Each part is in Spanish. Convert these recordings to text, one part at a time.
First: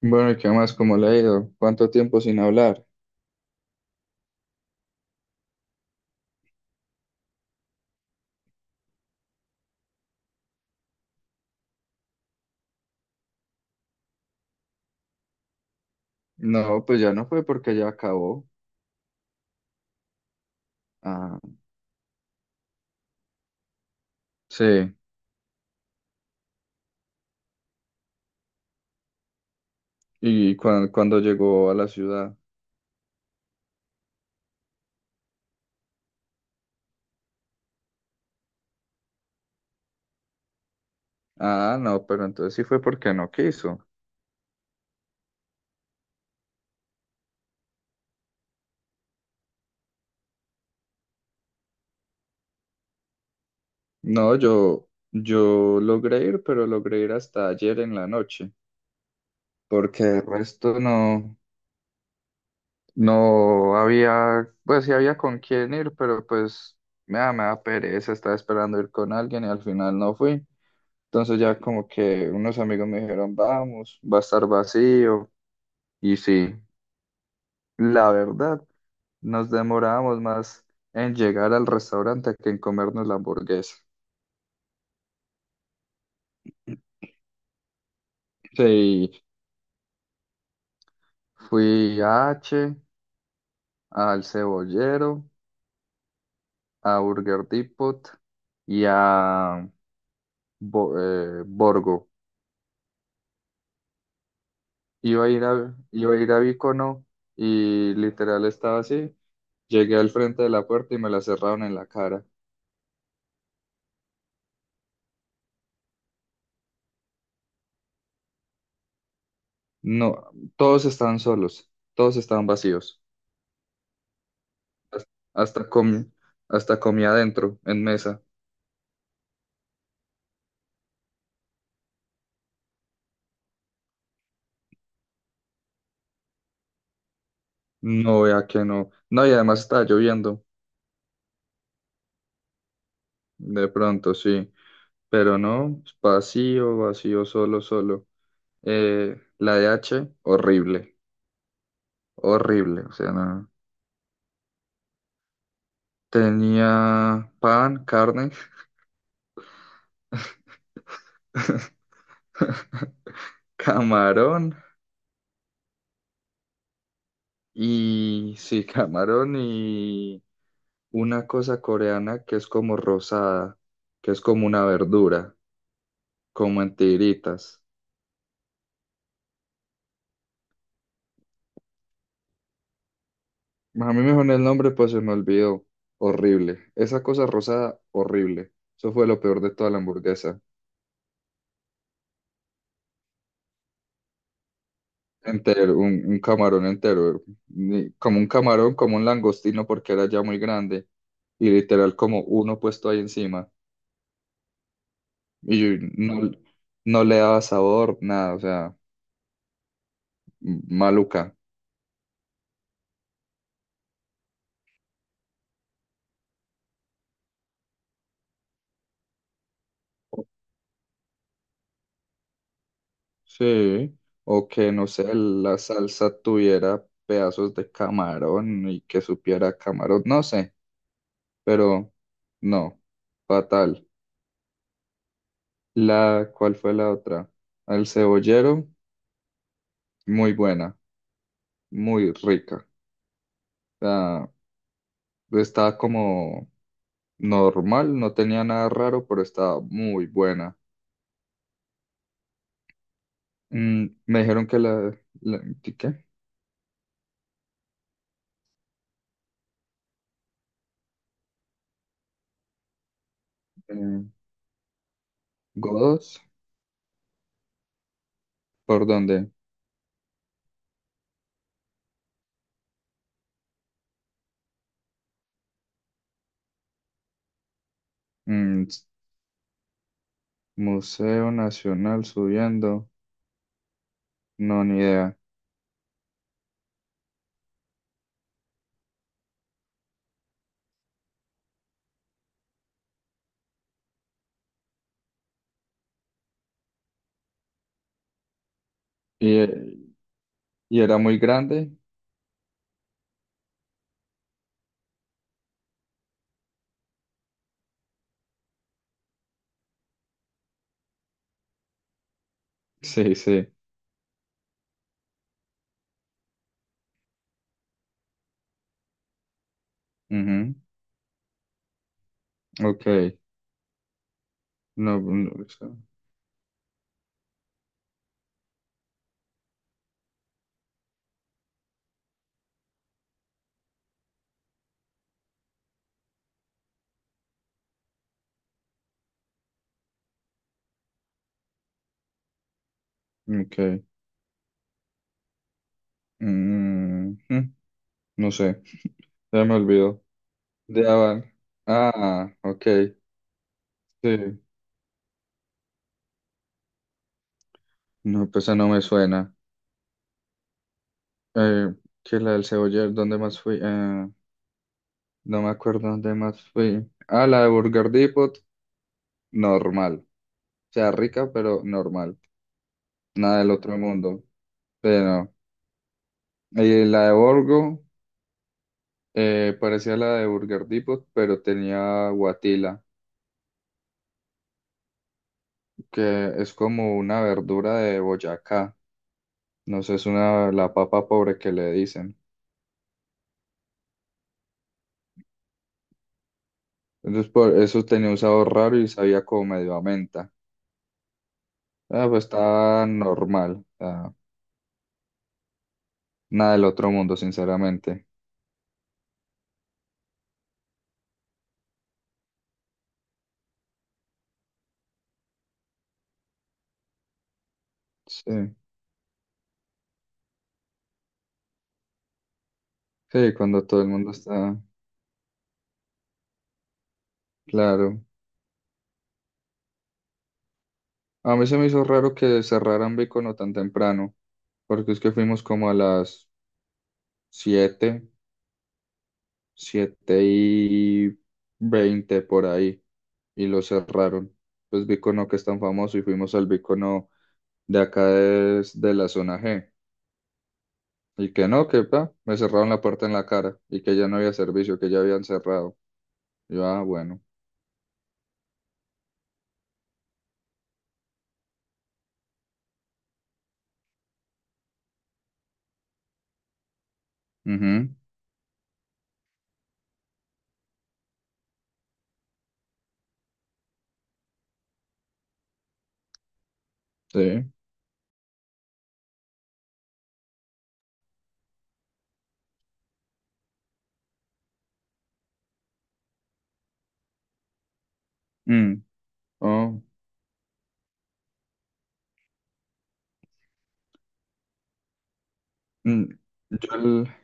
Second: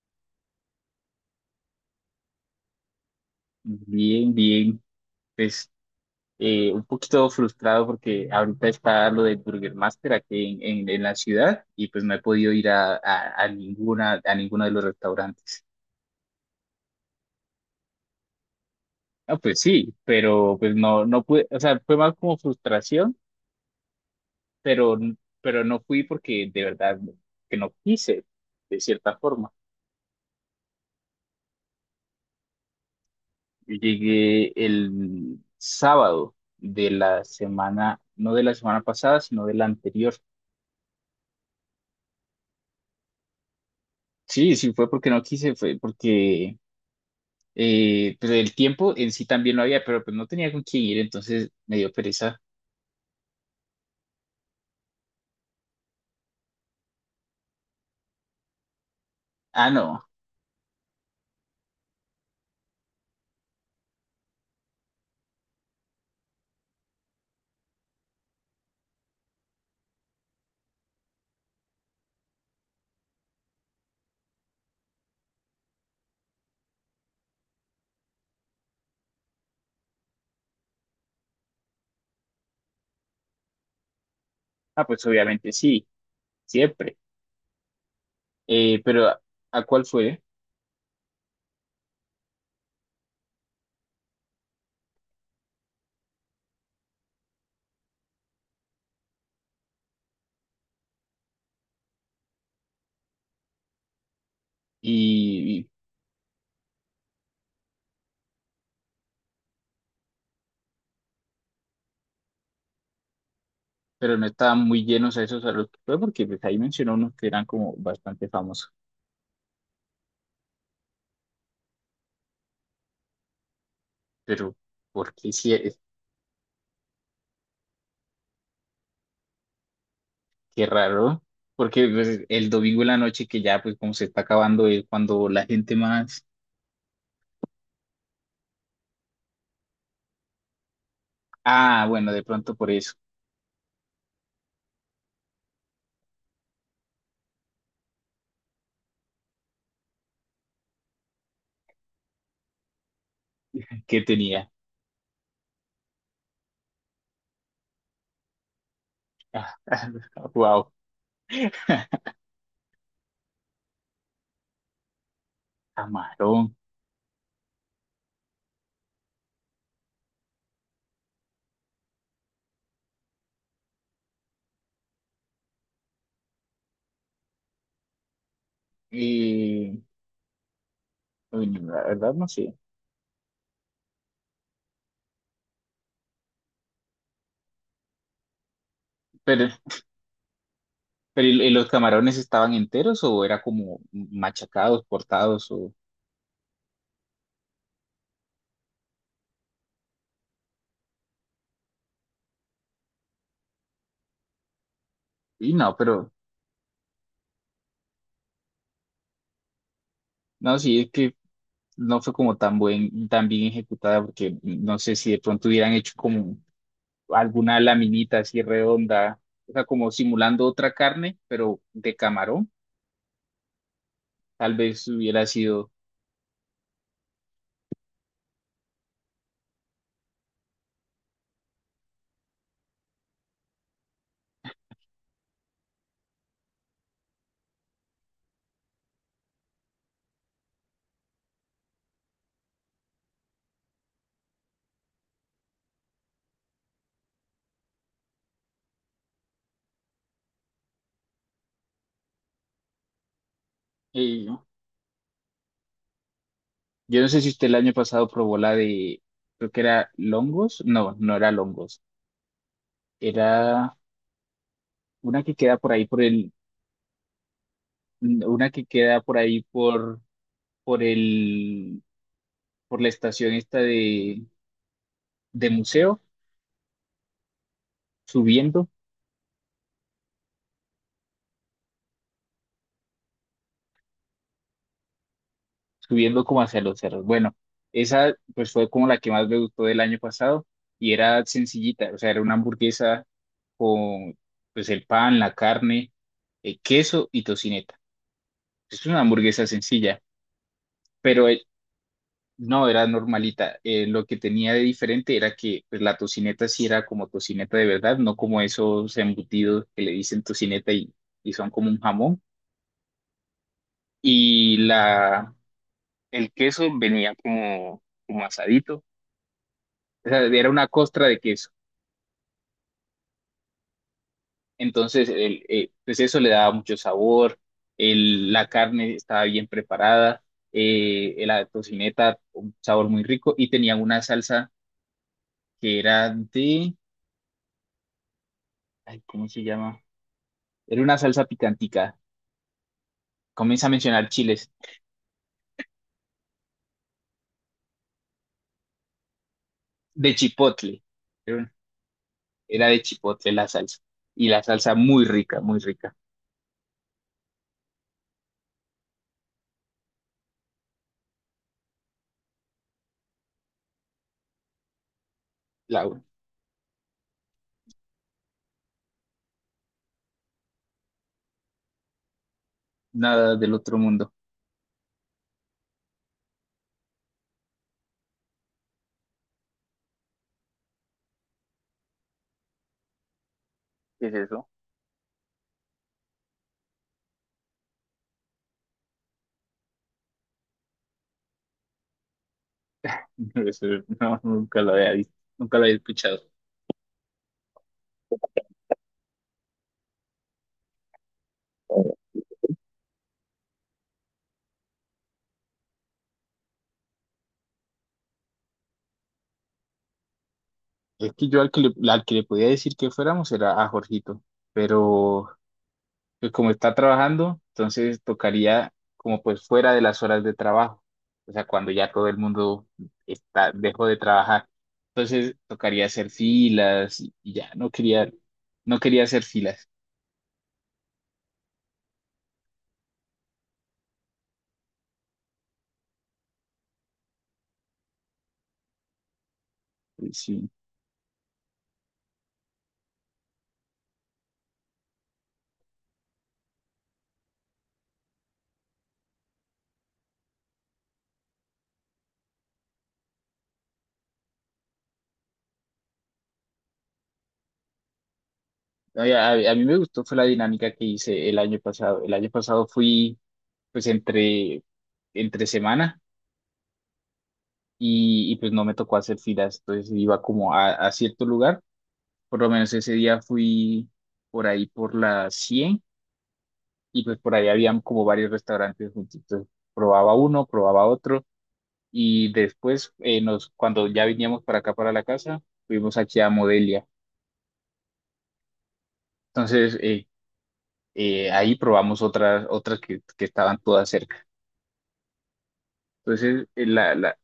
Bueno, ¿y qué más? ¿Cómo le ha ido? ¿Cuánto tiempo sin hablar? Bien, bien. Pues un poquito frustrado porque ahorita está lo del Burger Master aquí en la ciudad y pues no he podido ir a ninguna, a ninguno de los restaurantes. No, pues ya no fue porque ya acabó. Ah, pues sí, pero pues no, no Ah, pude, o sea, fue más como frustración, sí. pero, pero no fui porque de verdad que no quise, de cierta forma. ¿Y Cuando llegó a la ciudad? Yo llegué el sábado de la semana, no de la semana pasada, sino de la anterior. Ah, no, pero entonces sí fue porque no quiso. Sí, sí fue porque no quise, fue porque pero el tiempo en sí también lo había, pero pues no tenía con quién ir, entonces me dio pereza. No, yo logré ir, pero logré ir hasta ayer en la noche, Ah, porque no. el resto no, no había, pues sí había con quién ir, pero pues me da pereza, estaba esperando ir con alguien y al final no fui. Entonces ya como que unos amigos me dijeron, vamos, va a estar vacío. Y sí, la verdad, nos demorábamos más en llegar al restaurante que en comernos la hamburguesa. Ah, pues obviamente sí, siempre. Pero Sí, a cuál fue? fui a H, al Cebollero, a Burger Depot y a Borgo. Y, y- Iba a ir a Vicono y literal estaba así. Llegué al frente de la puerta y me la cerraron en la cara. pero no estaban muy llenos a esos a los que fue, porque pues ahí mencionó unos que eran como bastante famosos. No, todos estaban solos, todos estaban vacíos. Pero, Hasta ¿por qué sí? hasta Es- comí, Hasta comí adentro, en mesa. Qué raro. Porque pues, el domingo en la noche, que ya pues como se está acabando, es cuando la gente más. No, vea que no. No, y además estaba lloviendo, Ah, bueno, de pronto por eso. de pronto, sí. Pero no, vacío, vacío, solo, solo. La de h horrible, horrible. O sea, no. ¿Qué tenía? Tenía pan, carne, Wow, camarón camarón. y sí, camarón y una cosa coreana que es como rosada, que es como una verdura, como en tiritas. Eh, Uy, no, la verdad no sé. A mí me dijo el nombre, pues se me olvidó. Horrible. Esa cosa rosada, horrible. Eso fue lo peor Pero, de toda la hamburguesa. pero y los camarones estaban enteros o era como machacados, cortados o... Entero, un camarón entero. Como un camarón, como un langostino, porque era ya muy grande. Y literal, como uno puesto ahí encima. Y Y no, yo pero no le daba sabor, nada, o sea, no, sí, es que maluca. no fue como tan buen, tan bien ejecutada porque no sé si de pronto hubieran hecho como alguna laminita así redonda, o sea, como simulando otra carne, pero de camarón, Sí, o tal que no vez sé, hubiera la sido... salsa tuviera pedazos de camarón y que supiera camarón, no sé, pero no, fatal. ¿Cuál fue la otra? El cebollero, muy buena, muy rica. O sea, estaba como normal, no tenía nada raro, pero estaba muy buena. Me eh, dijeron que ¿qué? yo no sé si usted el año pasado probó la de, creo que era longos, no, no era longos, era Eh, una que queda por ahí por Godos, el mm, una que ¿por queda por dónde? ahí por, por el, por la estación esta de museo, Mm, subiendo, Museo Nacional subiendo. No, ni idea. subiendo como hacia los cerros. Bueno, esa pues fue como la que más me gustó del año pasado y era sencillita, o sea, era una hamburguesa con pues el pan, la carne, queso y tocineta. Es una ¿Y, hamburguesa eh, sencilla, y era muy pero grande? no, era normalita. Lo que tenía de diferente era que pues, la tocineta sí era como tocineta de verdad, no como esos embutidos que le dicen tocineta y son como un jamón. Sí, sí. Y la, el queso venía como, como asadito. O sea, era Ujú. una costra de queso. Ok. No, Entonces, no, o sea, pues eso le daba mucho sabor. La carne estaba bien preparada. La tocineta, un sabor muy rico. Y tenía una salsa que era de, ay, ¿cómo se llama? Era una salsa picantica. Comienza a ok. mencionar chiles. Mm, mm, no sé. Ya me olvidó. De chipotle. De Aval. Era, un- Ah, ok. era de chipotle la salsa. Y Sí. la salsa muy rica, muy rica. No, pues esa no me suena. Eh, que la del Ceboller, ¿dónde más fui? No me La, acuerdo dónde más fui. Ah, la de Burger Depot. Normal. O sea, rica, pero normal. nada Nada del del otro otro mundo. mundo. Pero. Y la de Borgo. Parecía la de Burger Depot, pero tenía guatila, ¿Qué es eso? que es como una verdura de Boyacá. No sé, es la papa pobre que le dicen. Eso no, nunca lo había visto, nunca lo había escuchado. Entonces, por eso tenía un sabor raro y sabía como medio a menta. Ah, pues estaba normal. Ah, nada del otro mundo, sinceramente. Es que yo al que al que le podía decir que fuéramos era a Jorgito, pero pues como está trabajando, entonces Sí, tocaría como pues fuera de las horas de trabajo, o sea, cuando ya todo el mundo sí, está, cuando todo dejó el de mundo trabajar. está Entonces tocaría hacer filas y ya, no claro. quería, no quería hacer filas. A mí se me hizo raro que cerraran Bicono tan temprano, porque es que fuimos como a las 7, Eh, Siete sí. y veinte por ahí y lo cerraron. Pues Bicono que es tan famoso y fuimos al Bicono de acá de la zona G. Y que no, que pa, me cerraron la puerta en la cara y que ya no había servicio, que ya habían cerrado. Yo, ah, bueno. Oye, a mí me gustó fue la dinámica que hice el año pasado. El año pasado fui pues entre semana Ujú, pues no me tocó hacer filas, entonces iba como a cierto lugar, por lo menos ese día fui por ahí por la 100 y pues por ahí sí. habían como varios restaurantes juntitos. Probaba uno, probaba otro y después cuando ya veníamos para acá, para la casa, fuimos aquí a Modelia. Mm, Entonces oh, ahí probamos otras, otras que estaban todas cerca. mm. Entonces Yo el,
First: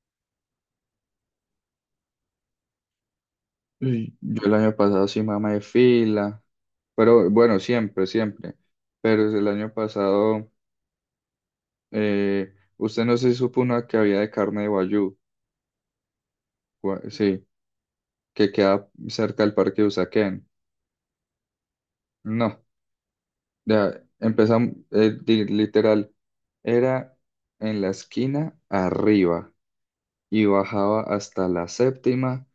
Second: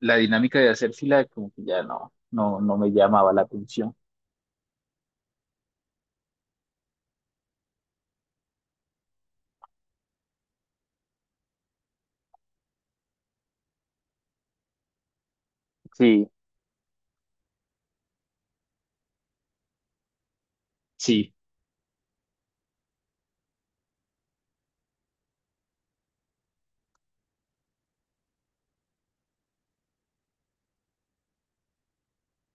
la dinámica de hacer fila como que ya no, no, no me llamaba la atención. Yo el año pasado sí mamá de fila, pero bueno, siempre, siempre. Pero el año pasado... Usted no se supo una que había de carne de Wagyu, Sí, sí, que queda cerca del parque de Usaquén. sí, No, ya empezamos, literal, era en la esquina arriba y bajaba hasta la séptima.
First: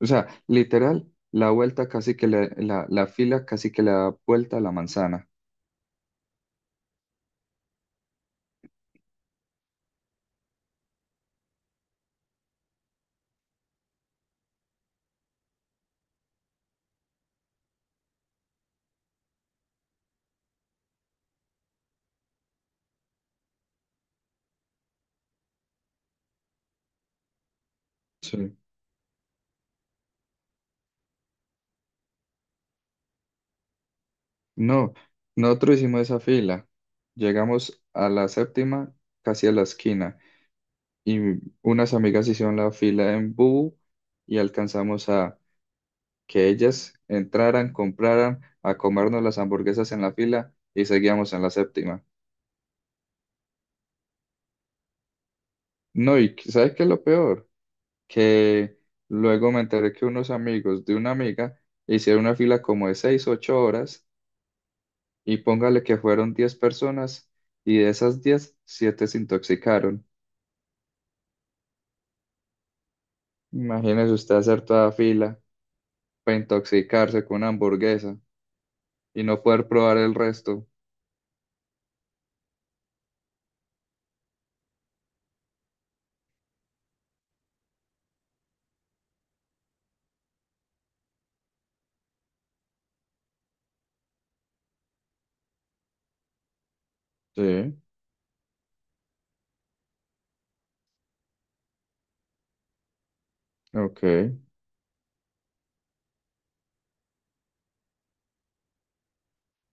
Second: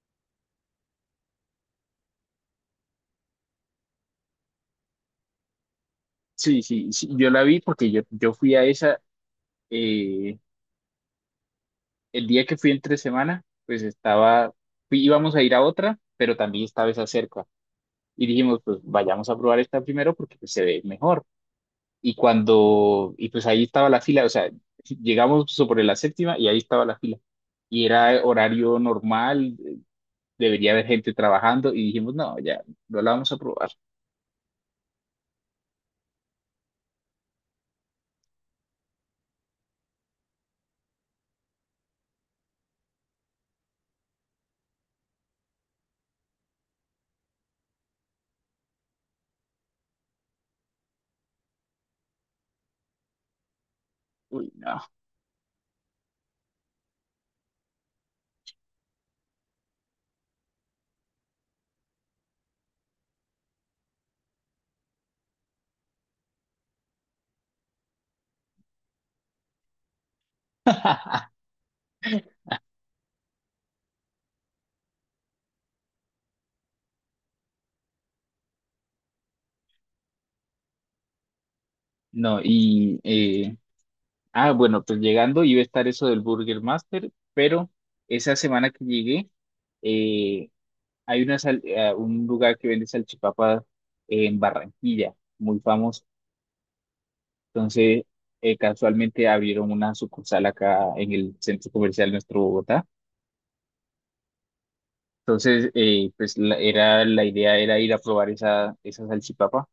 O sea, literal, la vuelta casi que la fila casi que le da vuelta a la manzana. sí, sí, sí. Yo la vi porque yo fui a esa. eh, el día que fui entre semana, pues estaba, íbamos a ir a otra, pero también estaba esa cerca. Y dijimos, pues vayamos a probar esta primero porque pues, se ve mejor. Y pues ahí estaba la fila, o sea, llegamos sobre la séptima y ahí estaba la fila. Y era Sí. horario normal, debería haber gente trabajando y dijimos, no, ya, no la vamos a probar. No, nosotros hicimos esa fila. Llegamos a la séptima, casi a la esquina. Y unas amigas hicieron la fila en Bubu y alcanzamos a que ellas entraran, compraran, a comernos las hamburguesas en la fila y seguíamos en la séptima. Uy, no, No, ¿sabes qué es lo peor? Que luego me enteré que unos amigos de una amiga hicieron una fila como de 6, 8 horas y póngale que fueron 10 personas y de esas 10, 7 se intoxicaron. Imagínese usted hacer toda fila para intoxicarse con una hamburguesa y no poder probar el resto. no, ah, bueno, pues llegando iba a estar eso del Burger Master, pero esa semana que llegué, eh, hay una un lugar que vende salchipapas en Barranquilla, muy famoso. Sí, Entonces, casualmente abrieron una sucursal acá en el centro comercial nuestro Bogotá. ok. Entonces, la idea era ir a probar esa, esa salchipapa.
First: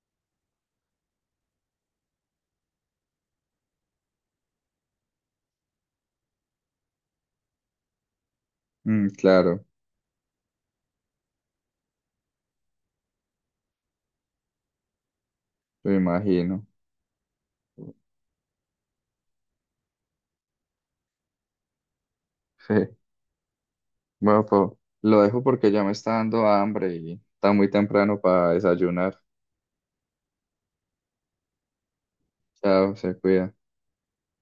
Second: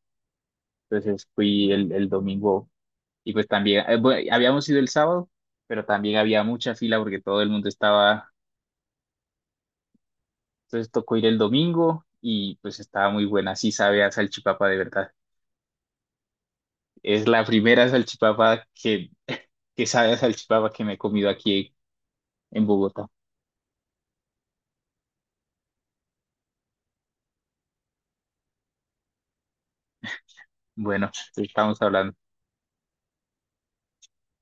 Entonces fui el domingo y pues también, bueno, habíamos ido el sábado, pero también había mucha fila porque todo el mundo estaba, Claro, entonces tocó ir el domingo y pues estaba muy buena, sí sabe a salchipapa de verdad. me imagino. Es la primera salchipapa que, que sabe a salchipapa que me he comido aquí en Sí. Bogotá. Bueno, lo dejo porque ya me está dando hambre y está muy temprano para desayunar. Bueno, estamos hablando. Chao, se cuida.